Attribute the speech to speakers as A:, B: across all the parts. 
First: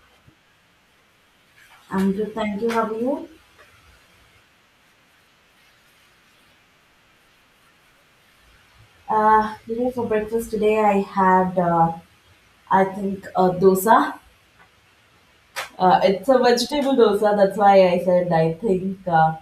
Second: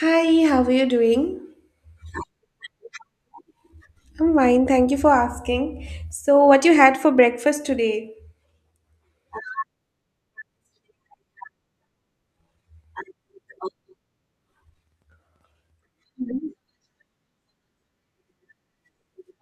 A: Hi, how are you doing?
B: I'm good, thank you. How are you?
A: I'm fine, thank you for asking. So, what you had for breakfast today?
B: For breakfast today, I had, I think, a dosa. It's a vegetable dosa. That's why I said I think. Uh,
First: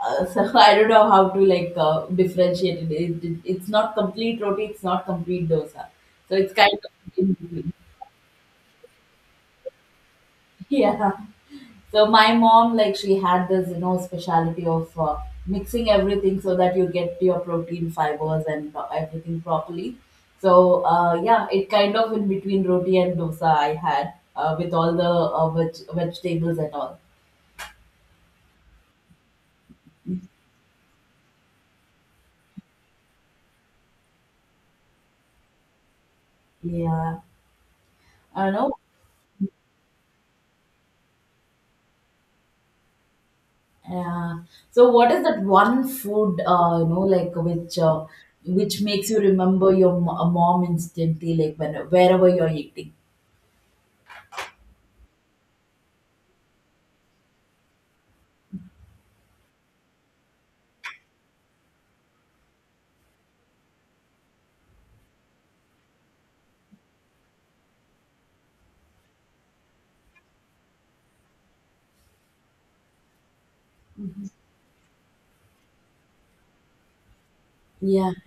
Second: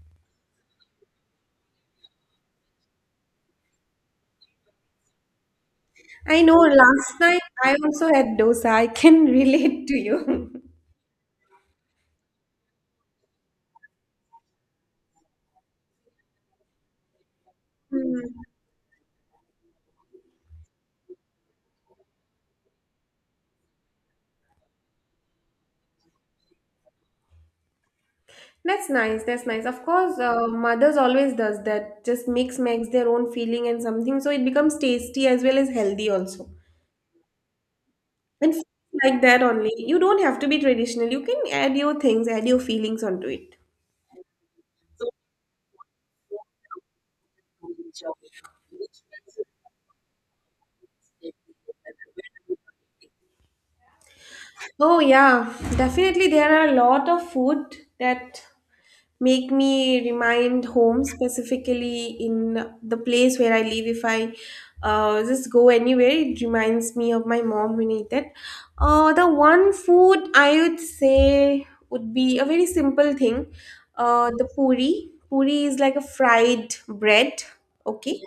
B: uh, so I don't know how to like differentiate it. It's not complete roti. It's not complete dosa. So
A: I
B: it's
A: know
B: kind of
A: last
B: in
A: night
B: between.
A: I also had dosa. I can relate to you.
B: yeah. So my mom, like she had this, speciality of mixing everything so that you get your protein fibers
A: Hmm.
B: and everything properly. So yeah, it kind of in between roti and dosa I had with all the vegetables and all.
A: That's nice. That's nice. Of course, mothers always does that. Just mix makes their own feeling and something, so it becomes tasty as well as healthy also.
B: Yeah, I
A: And
B: don't
A: foods
B: know.
A: like that only. You don't have to be traditional. You can add your things, add your feelings onto it.
B: Yeah. So what is that one food, like which makes you remember your mom instantly, like when wherever you're eating?
A: Oh yeah, definitely there are a lot of food that make me remind home specifically in the place where I live. If I just go anywhere, it reminds me of my mom when I eat that. The one food I would say would be a very simple thing. The puri. Puri is like a fried bread.
B: Yeah.
A: Okay,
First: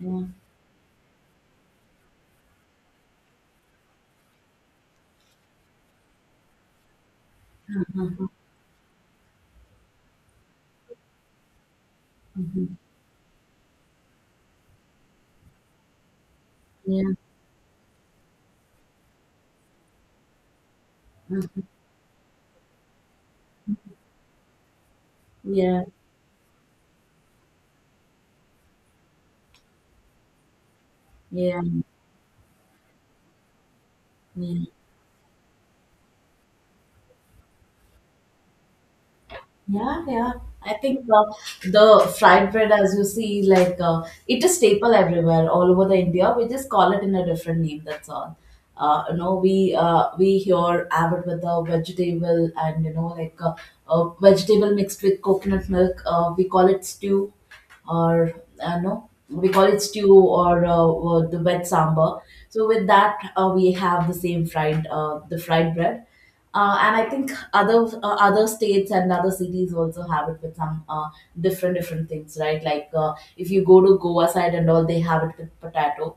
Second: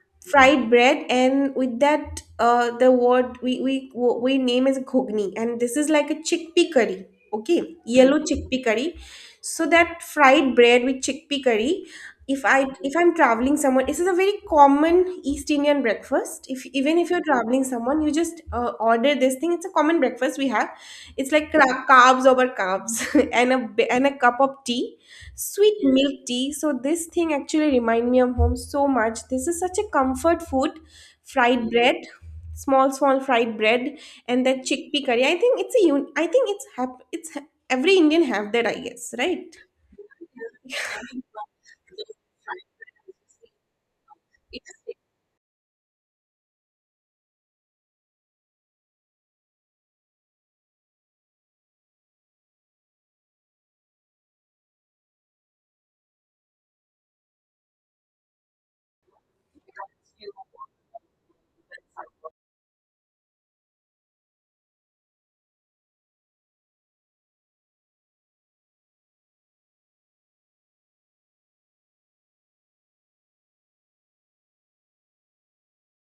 B: Yeah.
A: fried bread, and with that the word we name is ghogni, and this is like a chickpea curry. Okay, yellow chickpea curry. So that fried bread with chickpea curry, if i
B: Mhm.
A: if I'm traveling someone, this is a very common east indian breakfast. If even if
B: Yeah.
A: you're traveling someone, you just order this thing. It's a common breakfast we have. It's like
B: Uh-huh.
A: carbs over carbs, and a cup of tea, sweet
B: Yeah,
A: milk tea. So this thing actually remind me of home so much. This is such a comfort food.
B: yeah,
A: Fried bread, small small fried bread, and that
B: yeah,
A: chickpea curry. I think it's a un- I think it's hap- it's ha- every indian have that, I guess, right?
B: yeah, yeah. I think, the fried bread, as you see, like it is staple everywhere, all over the India. We just call it in a different name. That's all. We here have it with the vegetable and like vegetable mixed with coconut milk. We call it stew, or no, we call it stew or the wet sambar. So with that, we have the same fried bread. And I think other states and other cities also have it with some different different things, right? Like if you go to Goa side and all, they have it with potato.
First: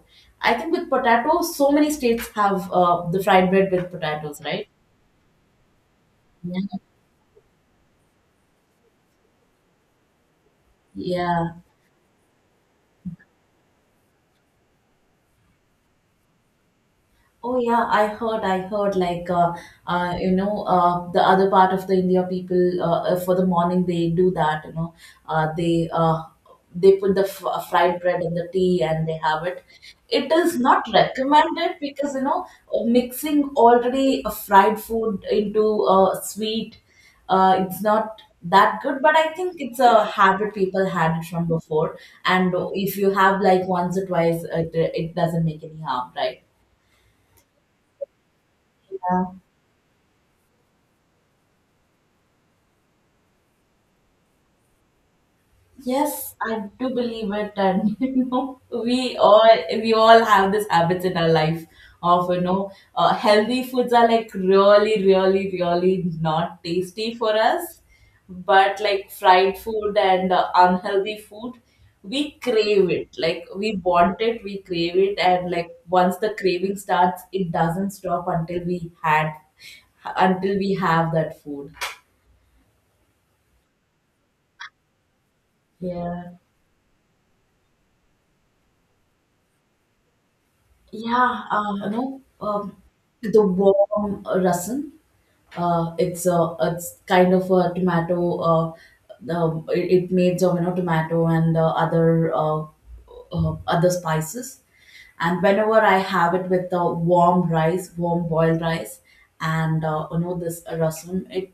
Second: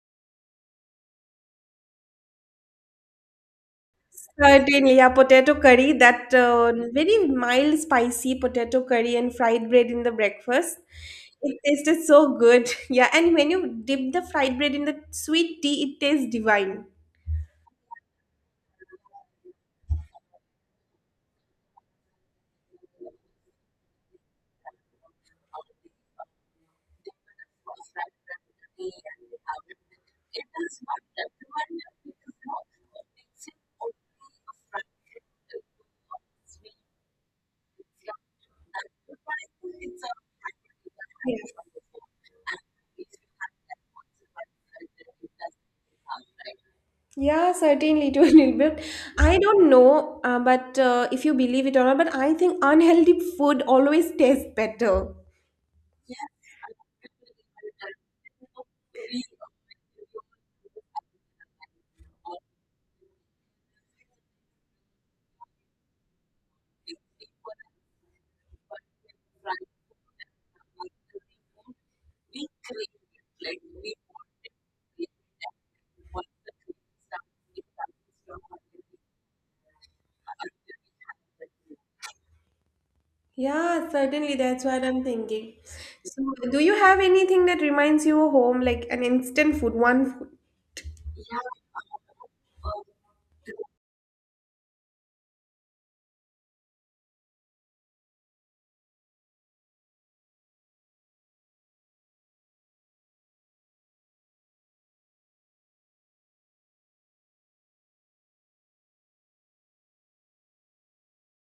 B: I think with potato, so many states have the fried bread with potatoes, right?
A: Certainly, yeah, potato curry, that
B: Yeah.
A: very mild, spicy potato curry and fried bread in the breakfast.
B: Yeah.
A: It tasted so good. Yeah, and when you dip the fried bread in the sweet tea, it tastes divine.
B: Oh yeah, I heard. I heard like the other part of the India people for the morning they do that. Uh, they uh, they put the fried bread in the tea and they have it. It is not recommended because mixing already a fried food into sweet, it's not
A: Yeah.
B: that good. But I think it's a habit people had it from before, and if you have like once or twice, it doesn't make any harm, right?
A: Yeah, certainly, to a little bit.
B: Yeah.
A: I don't know, but if you believe it or not, but I think unhealthy food always tastes better.
B: Yes, I do believe it, and we all have this habits in our life of healthy foods are like really, really, really not tasty for us, but like fried food and unhealthy food, we crave it. Like we want it, we crave it, and like once the craving starts, it doesn't stop until we have that food.
A: Yeah, certainly. That's what I'm thinking. So,
B: Yeah.
A: do you have anything that reminds you of home, like an instant food, one food?
B: Yeah, the warm rasam. It's kind of a tomato. It made of tomato and other spices. And whenever I have it with the warm rice, warm boiled rice, and this rasam, it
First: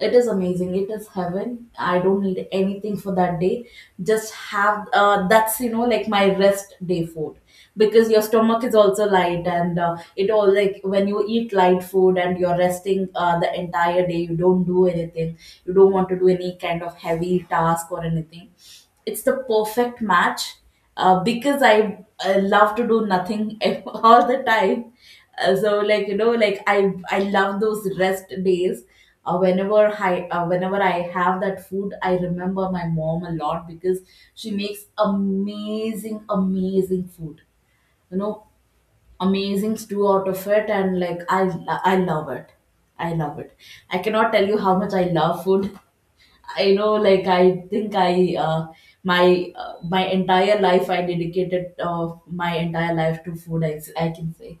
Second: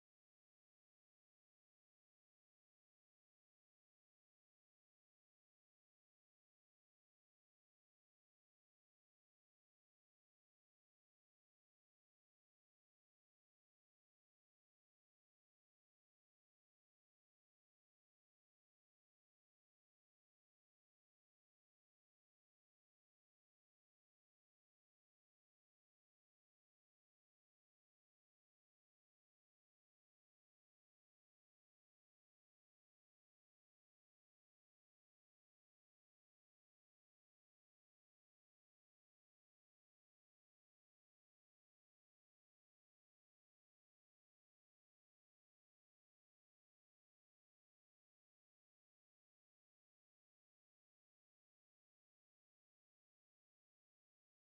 B: it is amazing. It is heaven. I don't need anything for that day. Just have that's like my rest day food because your stomach is also light and it all like when you eat light food and you're resting the entire day. You don't do anything. You don't want to do any kind of heavy task or anything. It's the perfect match because I love to do nothing all the time, so like I love those rest days. Whenever I have that food, I remember my mom a lot because she makes amazing amazing food, you know amazing stew out of it. And like I love it. I love it. I cannot tell you how much I love food. I know, like I think I my my entire life I dedicated, my entire life to food, I can say.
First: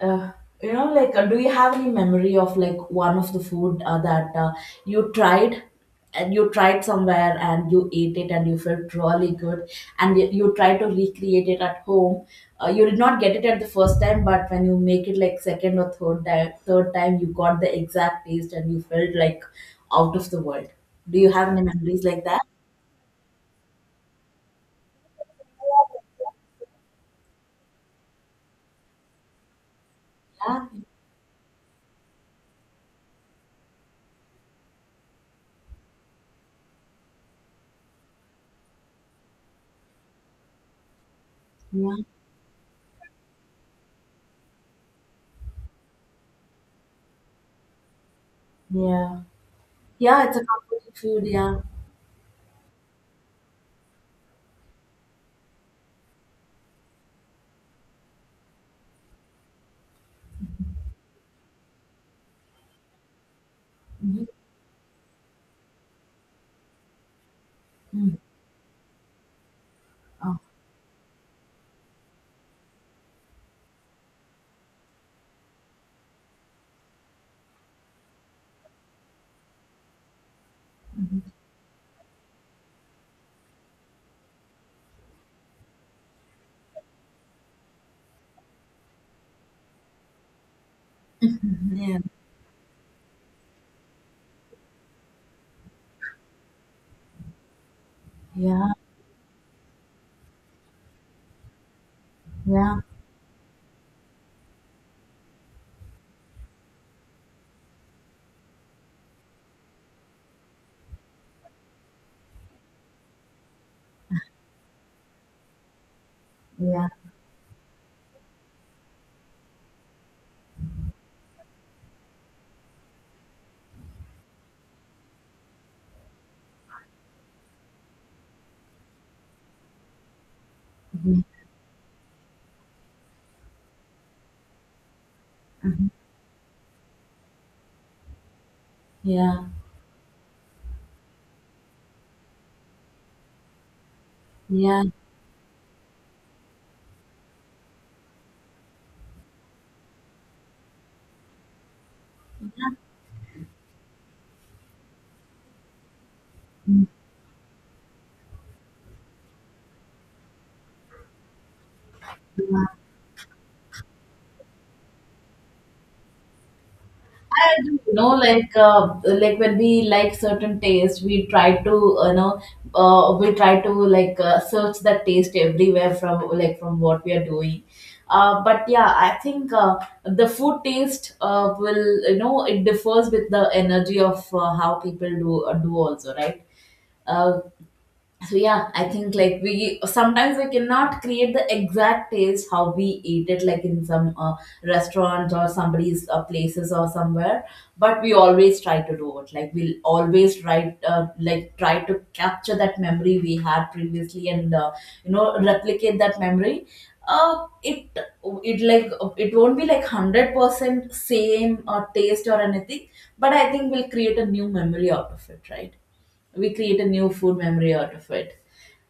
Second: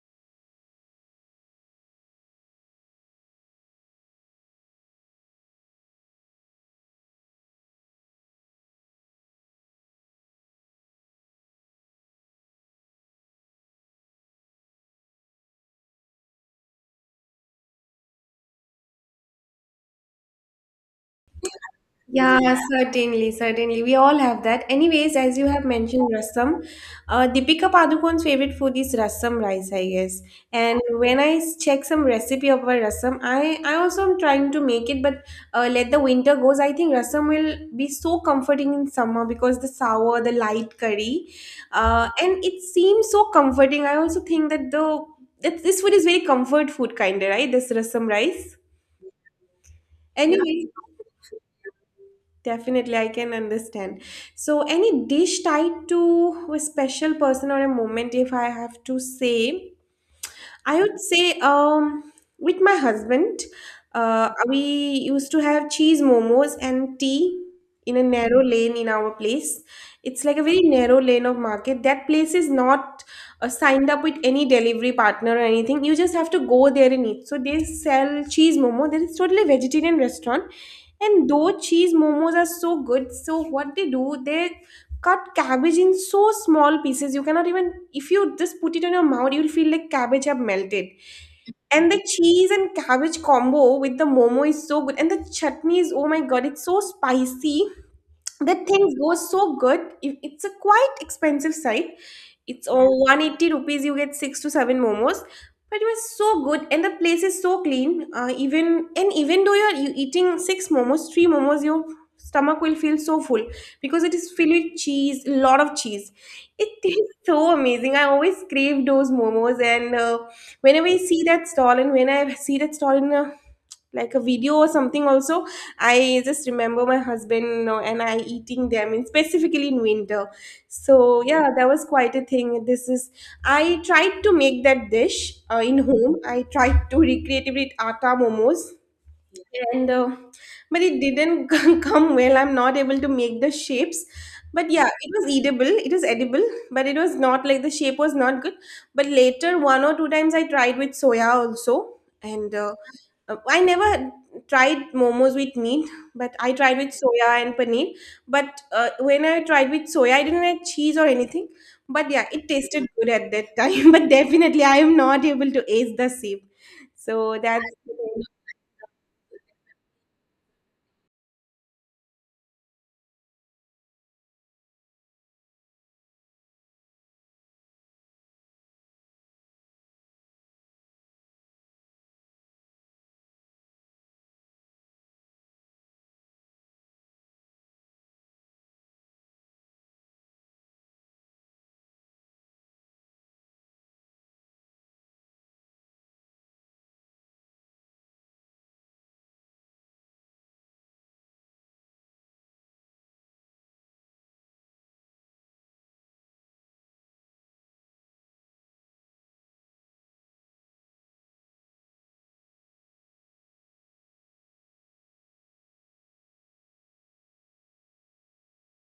B: uh, do you have any memory of like one of the food that you tried, and you tried somewhere and you ate it and you felt really good, and you try to recreate it at home. You did not get it at the first time, but when you make it like second or third time, you got the exact taste and you felt like out of the world. Do you have any memories like that?
A: Yeah, certainly, certainly. We all have that. Anyways, as you have mentioned rasam, Deepika Padukone's favorite food is rasam rice, I guess.
B: Yeah,
A: And when check some recipe of a rasam, I also am trying to make it, but let the winter goes. I think rasam will be so comforting in summer because the sour, the light curry,
B: yeah,
A: and it seems so comforting. I also think that the that this food is very comfort food kind of, right? This rasam rice.
B: yeah, yeah, it's a
A: Anyways.
B: comforting food. Yeah.
A: Definitely, I can understand. So, any dish tied to a special person or a moment, if I have to say, I would say with my husband,
B: Mhm.
A: we used to have cheese momos and tea in a
B: Mm.
A: narrow lane in our place. It's like
B: Oh.
A: a very narrow lane of market. That place is not signed up with any delivery partner or anything. You just have to go there and eat. So, they sell cheese momo. There is totally vegetarian restaurant,
B: Mhm.
A: and though cheese momos are so good. So what they do, they cut cabbage in so small pieces. You cannot even, if you just put it in your mouth, you'll feel like cabbage have melted. And
B: Yeah,
A: the cheese and cabbage combo with the momo is so good. And the chutney is, oh my god, it's so spicy. That
B: yeah.
A: things go so good. It's a quite expensive site. It's
B: Yeah,
A: all 180 rupees, you get six to seven momos, but it was so good, and the place is so clean, even and even though you eating six momos, three momos, your stomach will feel so full because it is filled with cheese, a lot of cheese. It
B: yeah,
A: tastes so amazing. I always crave those momos, and whenever I see that stall, and when I see that stall in a like a video or something, also I just remember my husband, you know, and I eating them, and specifically in winter. So
B: mhm,
A: yeah, that was quite a thing. This is, I tried to make that dish in
B: mhm,
A: home. I tried to recreate it with atta momos,
B: yeah,
A: and but it didn't come well. I'm not able to make the shapes, but
B: yeah.
A: yeah, it was edible. It was edible, but it was not like, the shape was not good. But later one or two times I tried with soya also, and I never tried momos with meat, but I tried with soya and paneer. But when I tried with soya, I didn't add cheese or anything, but yeah, it tasted good at that time. But definitely, I am not able to ace the shape, so
B: I do,
A: that's.
B: like when we like certain taste, we try to like search that taste everywhere from from what we are doing. But yeah, I think the food taste will, it differs with the energy of how people do also, right? Uh, so yeah, I think like we sometimes we cannot create the exact taste how we eat it, like in some restaurant or somebody's places or somewhere. But we always try to do it, like we'll always try like try to capture that memory we had previously and replicate that memory. Uh, it it like it won't be like 100% same or taste or anything, but I think we'll create a new memory out of it, right? We create a new food memory out of it.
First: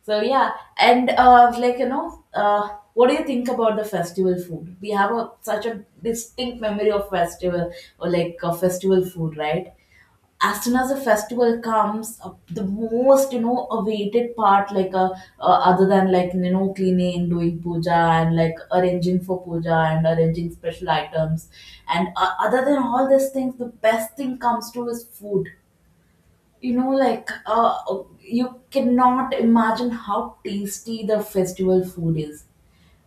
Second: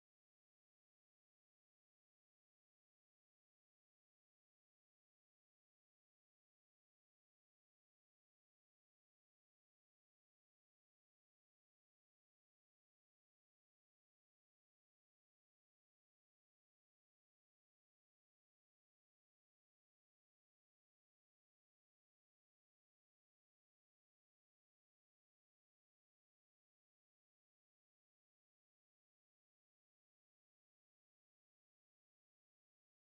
B: So yeah. And what do you think about the festival food? We have a such a distinct memory of festival or like festival food, right? As soon as a festival comes, the most awaited part, like other than cleaning, doing puja, and like arranging for puja and arranging special items, and other than all these things, the best thing comes to is food. you know like uh, you cannot imagine how tasty the festival food is.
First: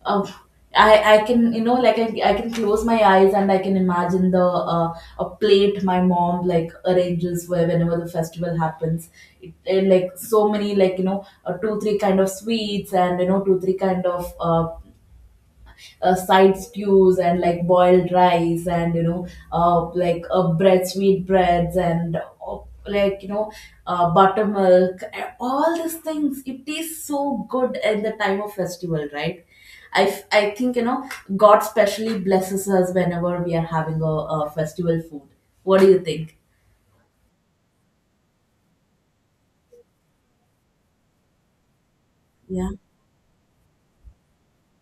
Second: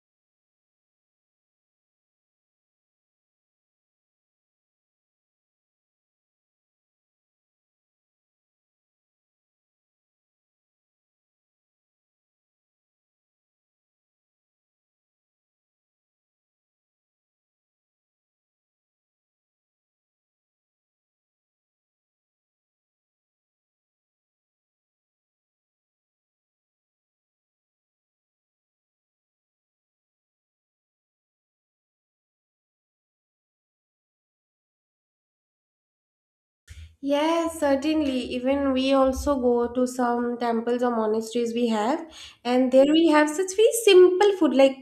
B: Uh, I can you know like I can close my eyes and I can imagine the a plate my mom like arranges where whenever the festival happens. It, and, like so many, two three kind of sweets, and two three kind of side stews, and like boiled rice, and bread sweet breads, and like you know buttermilk, and all these things, it tastes so good at the time of festival, right? I think God specially blesses us whenever we are having a festival food. What do you think?
A: Yes, certainly. Even we also go to some temples or monasteries we have,
B: Yeah,
A: and there we have such very simple food like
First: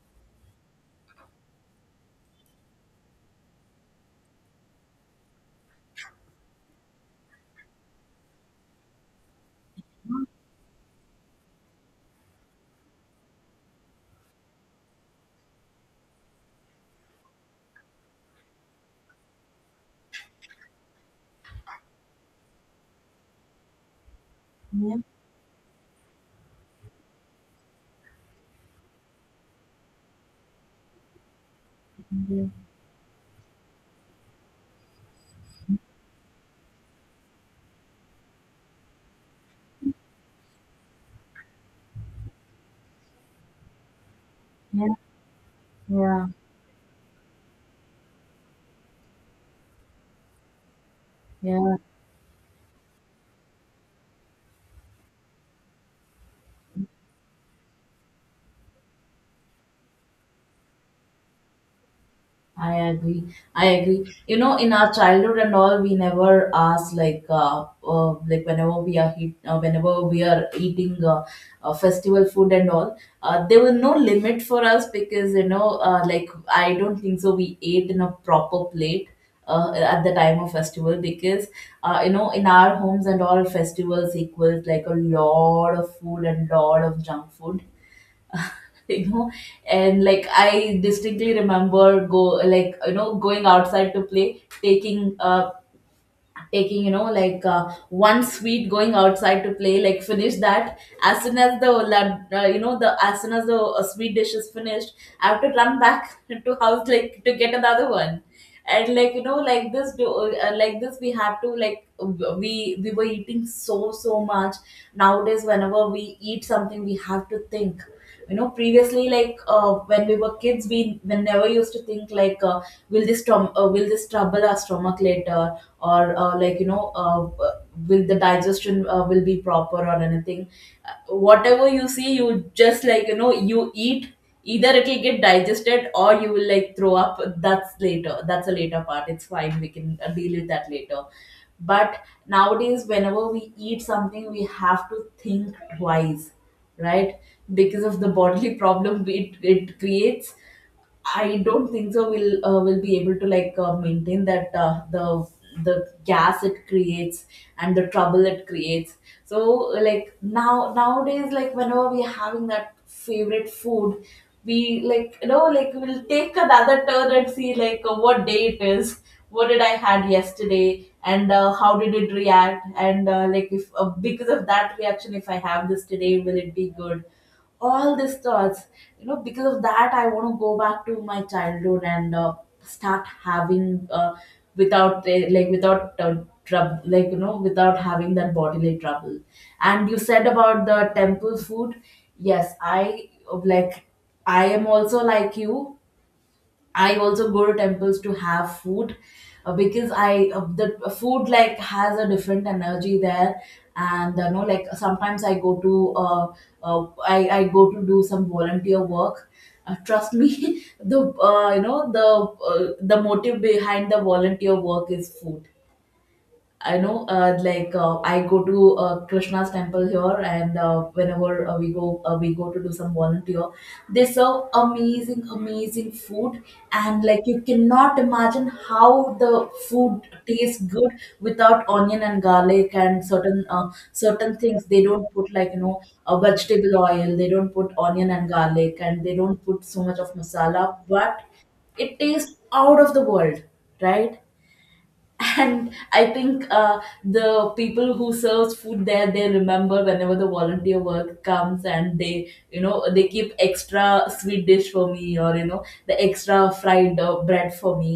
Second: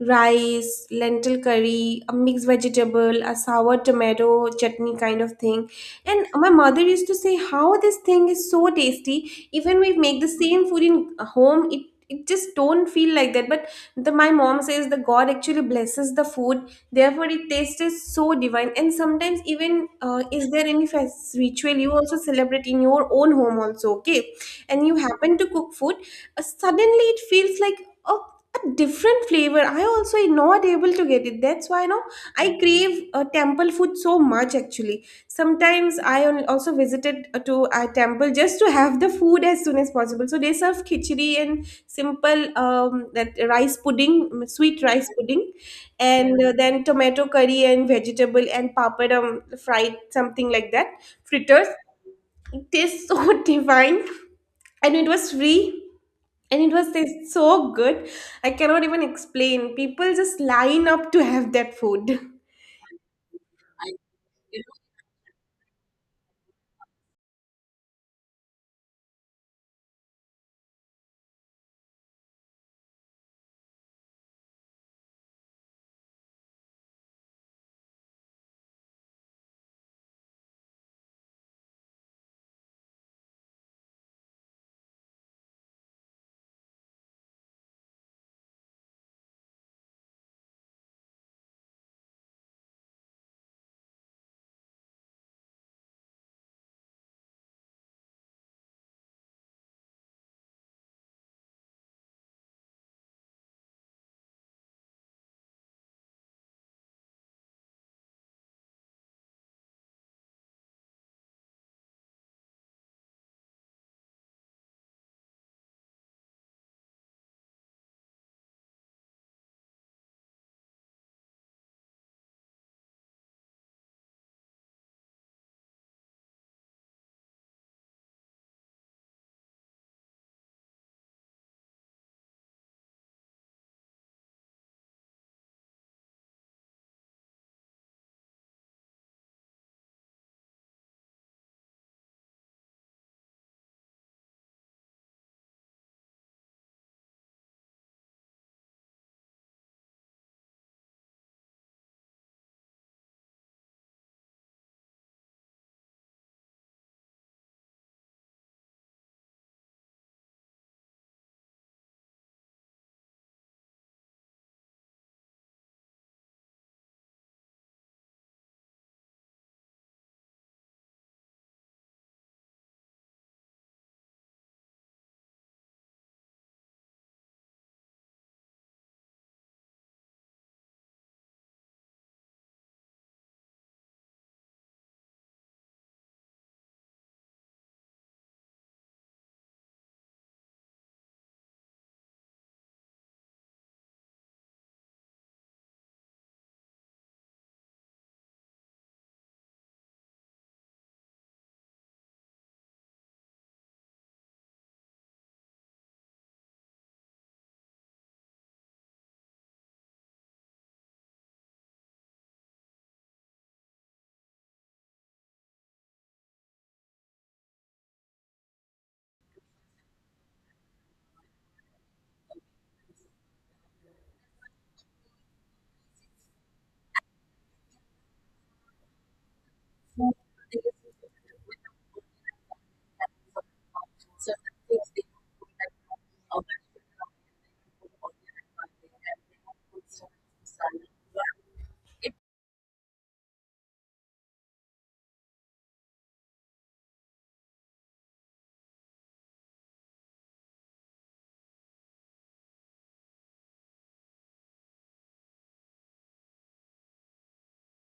A: rice, lentil curry, a mixed vegetable, a sour tomato chutney kind of thing. And my mother used to say how this thing is so tasty. Even we make the same food in home, it just don't feel like that. But the my mom says the God actually blesses the food. Therefore, it tasted so divine. And sometimes, even is there any fest ritual you also celebrate in your own home, also, okay? And you
B: yeah,
A: happen to cook food, suddenly it feels like a different flavor. I also am not able to get it. That's why, you,
B: yeah,
A: I crave temple food so much actually. Sometimes I also visited to a temple just to have the food as soon as possible. So they serve khichdi and simple that rice pudding, mm, sweet rice pudding,
B: yeah,
A: and then tomato curry and vegetable and papadum, fried something like that, fritters.
B: yeah.
A: It tastes so divine, and it was free, and it was tastes so good. I cannot even explain, people just line up to have that food.
B: I agree. I agree. You know, in our childhood and all, we never ask like whenever we are eating festival food and all, there was no limit for us because like I don't think so. We ate in a proper plate. At the time of festival, because in our homes and all, festivals equals like a lot of food and lot of junk food, you know and like I distinctly remember go like you know going outside to play, taking one sweet, going outside to play, like finish that as soon as the as soon as the sweet dish is finished. I have to run back to house, like to get another one. And like like this, we had to like w- we were eating so so much. Nowadays, whenever we eat something, we have to think. Previously, like when we were kids, we never used to think, like will this trouble our stomach later? Or will the digestion will be proper or anything? Whatever you see, you just you eat. Either it will get digested or you will like throw up. That's later. That's a later part. It's fine, we can deal with that later. But nowadays, whenever we eat something, we have to think twice, right? Because of the bodily problem it creates. I don't think so. We'll will be able to like maintain that, the gas it creates and the trouble it creates. So like nowadays, like whenever we are having that favorite food, we like you know like we'll take another turn and see, like what day it is, what did I had yesterday, and how did it react, and like if because of that reaction, if I have this today, will it be good? All these thoughts, because of that I want to go back to my childhood and start having without like without trouble, without having that bodily trouble. And you said about the temple food, yes, I like I am also like you. I also go to temples to have food because I the food like has a different energy there, and sometimes I go to do some volunteer work. Trust me, the motive behind the volunteer work is food. I know, I go to Krishna's temple here, and whenever we go to do some volunteer. They serve amazing, amazing food, and like you cannot imagine how the food tastes good without onion and garlic and certain things. They don't put a vegetable oil. They don't put onion and garlic, and they don't put so much of masala, but it tastes out of the world, right? And I think the people who serves food there, they remember whenever the volunteer work comes, and they you know they keep extra sweet dish for me, or the extra fried bread for me.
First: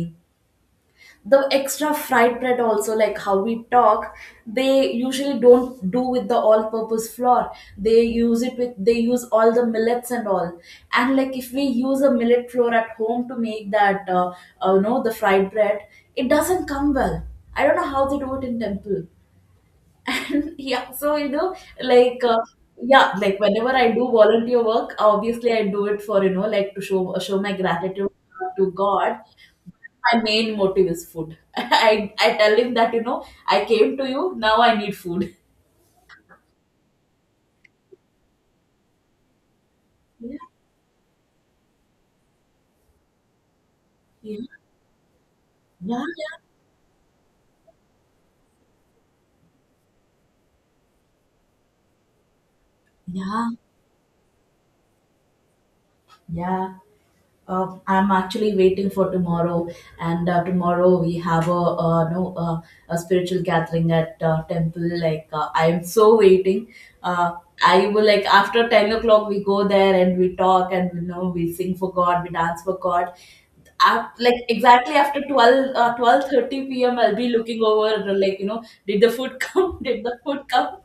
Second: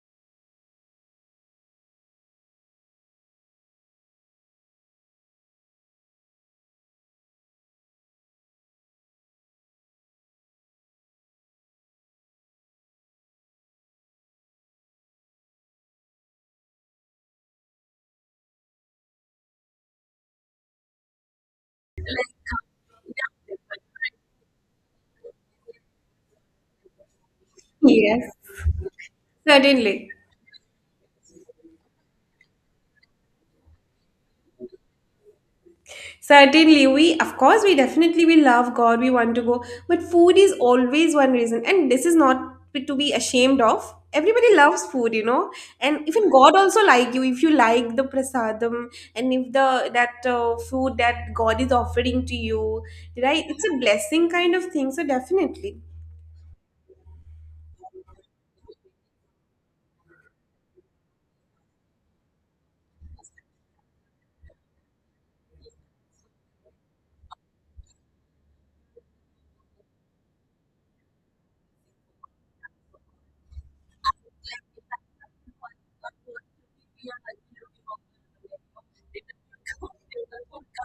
B: The extra fried bread, also like how we talk, they usually don't do with the all purpose flour. They use all the millets and all. And like if we use a millet flour at home to make that, the fried bread, it doesn't come well. I don't know how they do it in temple. Yeah, so like uh, yeah, like whenever I do volunteer work, obviously I do it for, to show my gratitude
A: Yes.
B: to God.
A: Certainly.
B: My main motive is food. I tell him that I came to you, now I need food.
A: Certainly, we of course we definitely we love God. We want to go, but food
B: Yeah,
A: is always one reason, and this is not to be ashamed of.
B: yeah,
A: Everybody loves food, you know,
B: yeah,
A: and even God also, like you, if you like the prasadam, and if the that food that God is offering to you, right?
B: yeah,
A: It's a blessing kind of thing. So definitely.
B: yeah. I'm actually waiting for tomorrow, and tomorrow we have a, no, a spiritual gathering at temple. Like I'm so waiting. Uh, I will, like after 10 o'clock we go there, and we talk, and we sing for God, we dance for God. At, like exactly after 12, 12:30 p.m. I'll be looking over, like did the food come, did the food come.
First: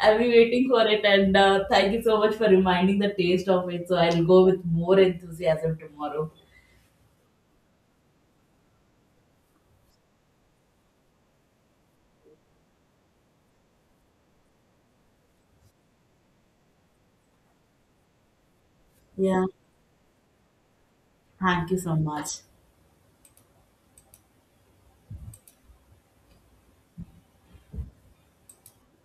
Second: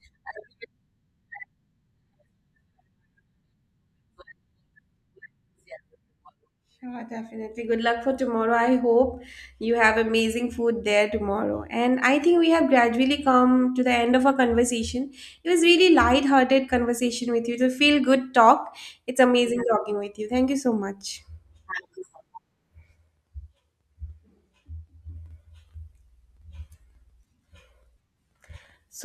B: I'll be waiting for it, and thank you so much for reminding the taste of it. So I'll go with more enthusiasm tomorrow.
A: Sure, definitely. Good luck for tomorrow. I hope you have amazing food there tomorrow. And I think we have gradually come to the end of our conversation. It was really light-hearted conversation with you. To feel good talk. It's
B: Yeah,
A: amazing talking with you. Thank you so much.
B: thank you so much.
A: So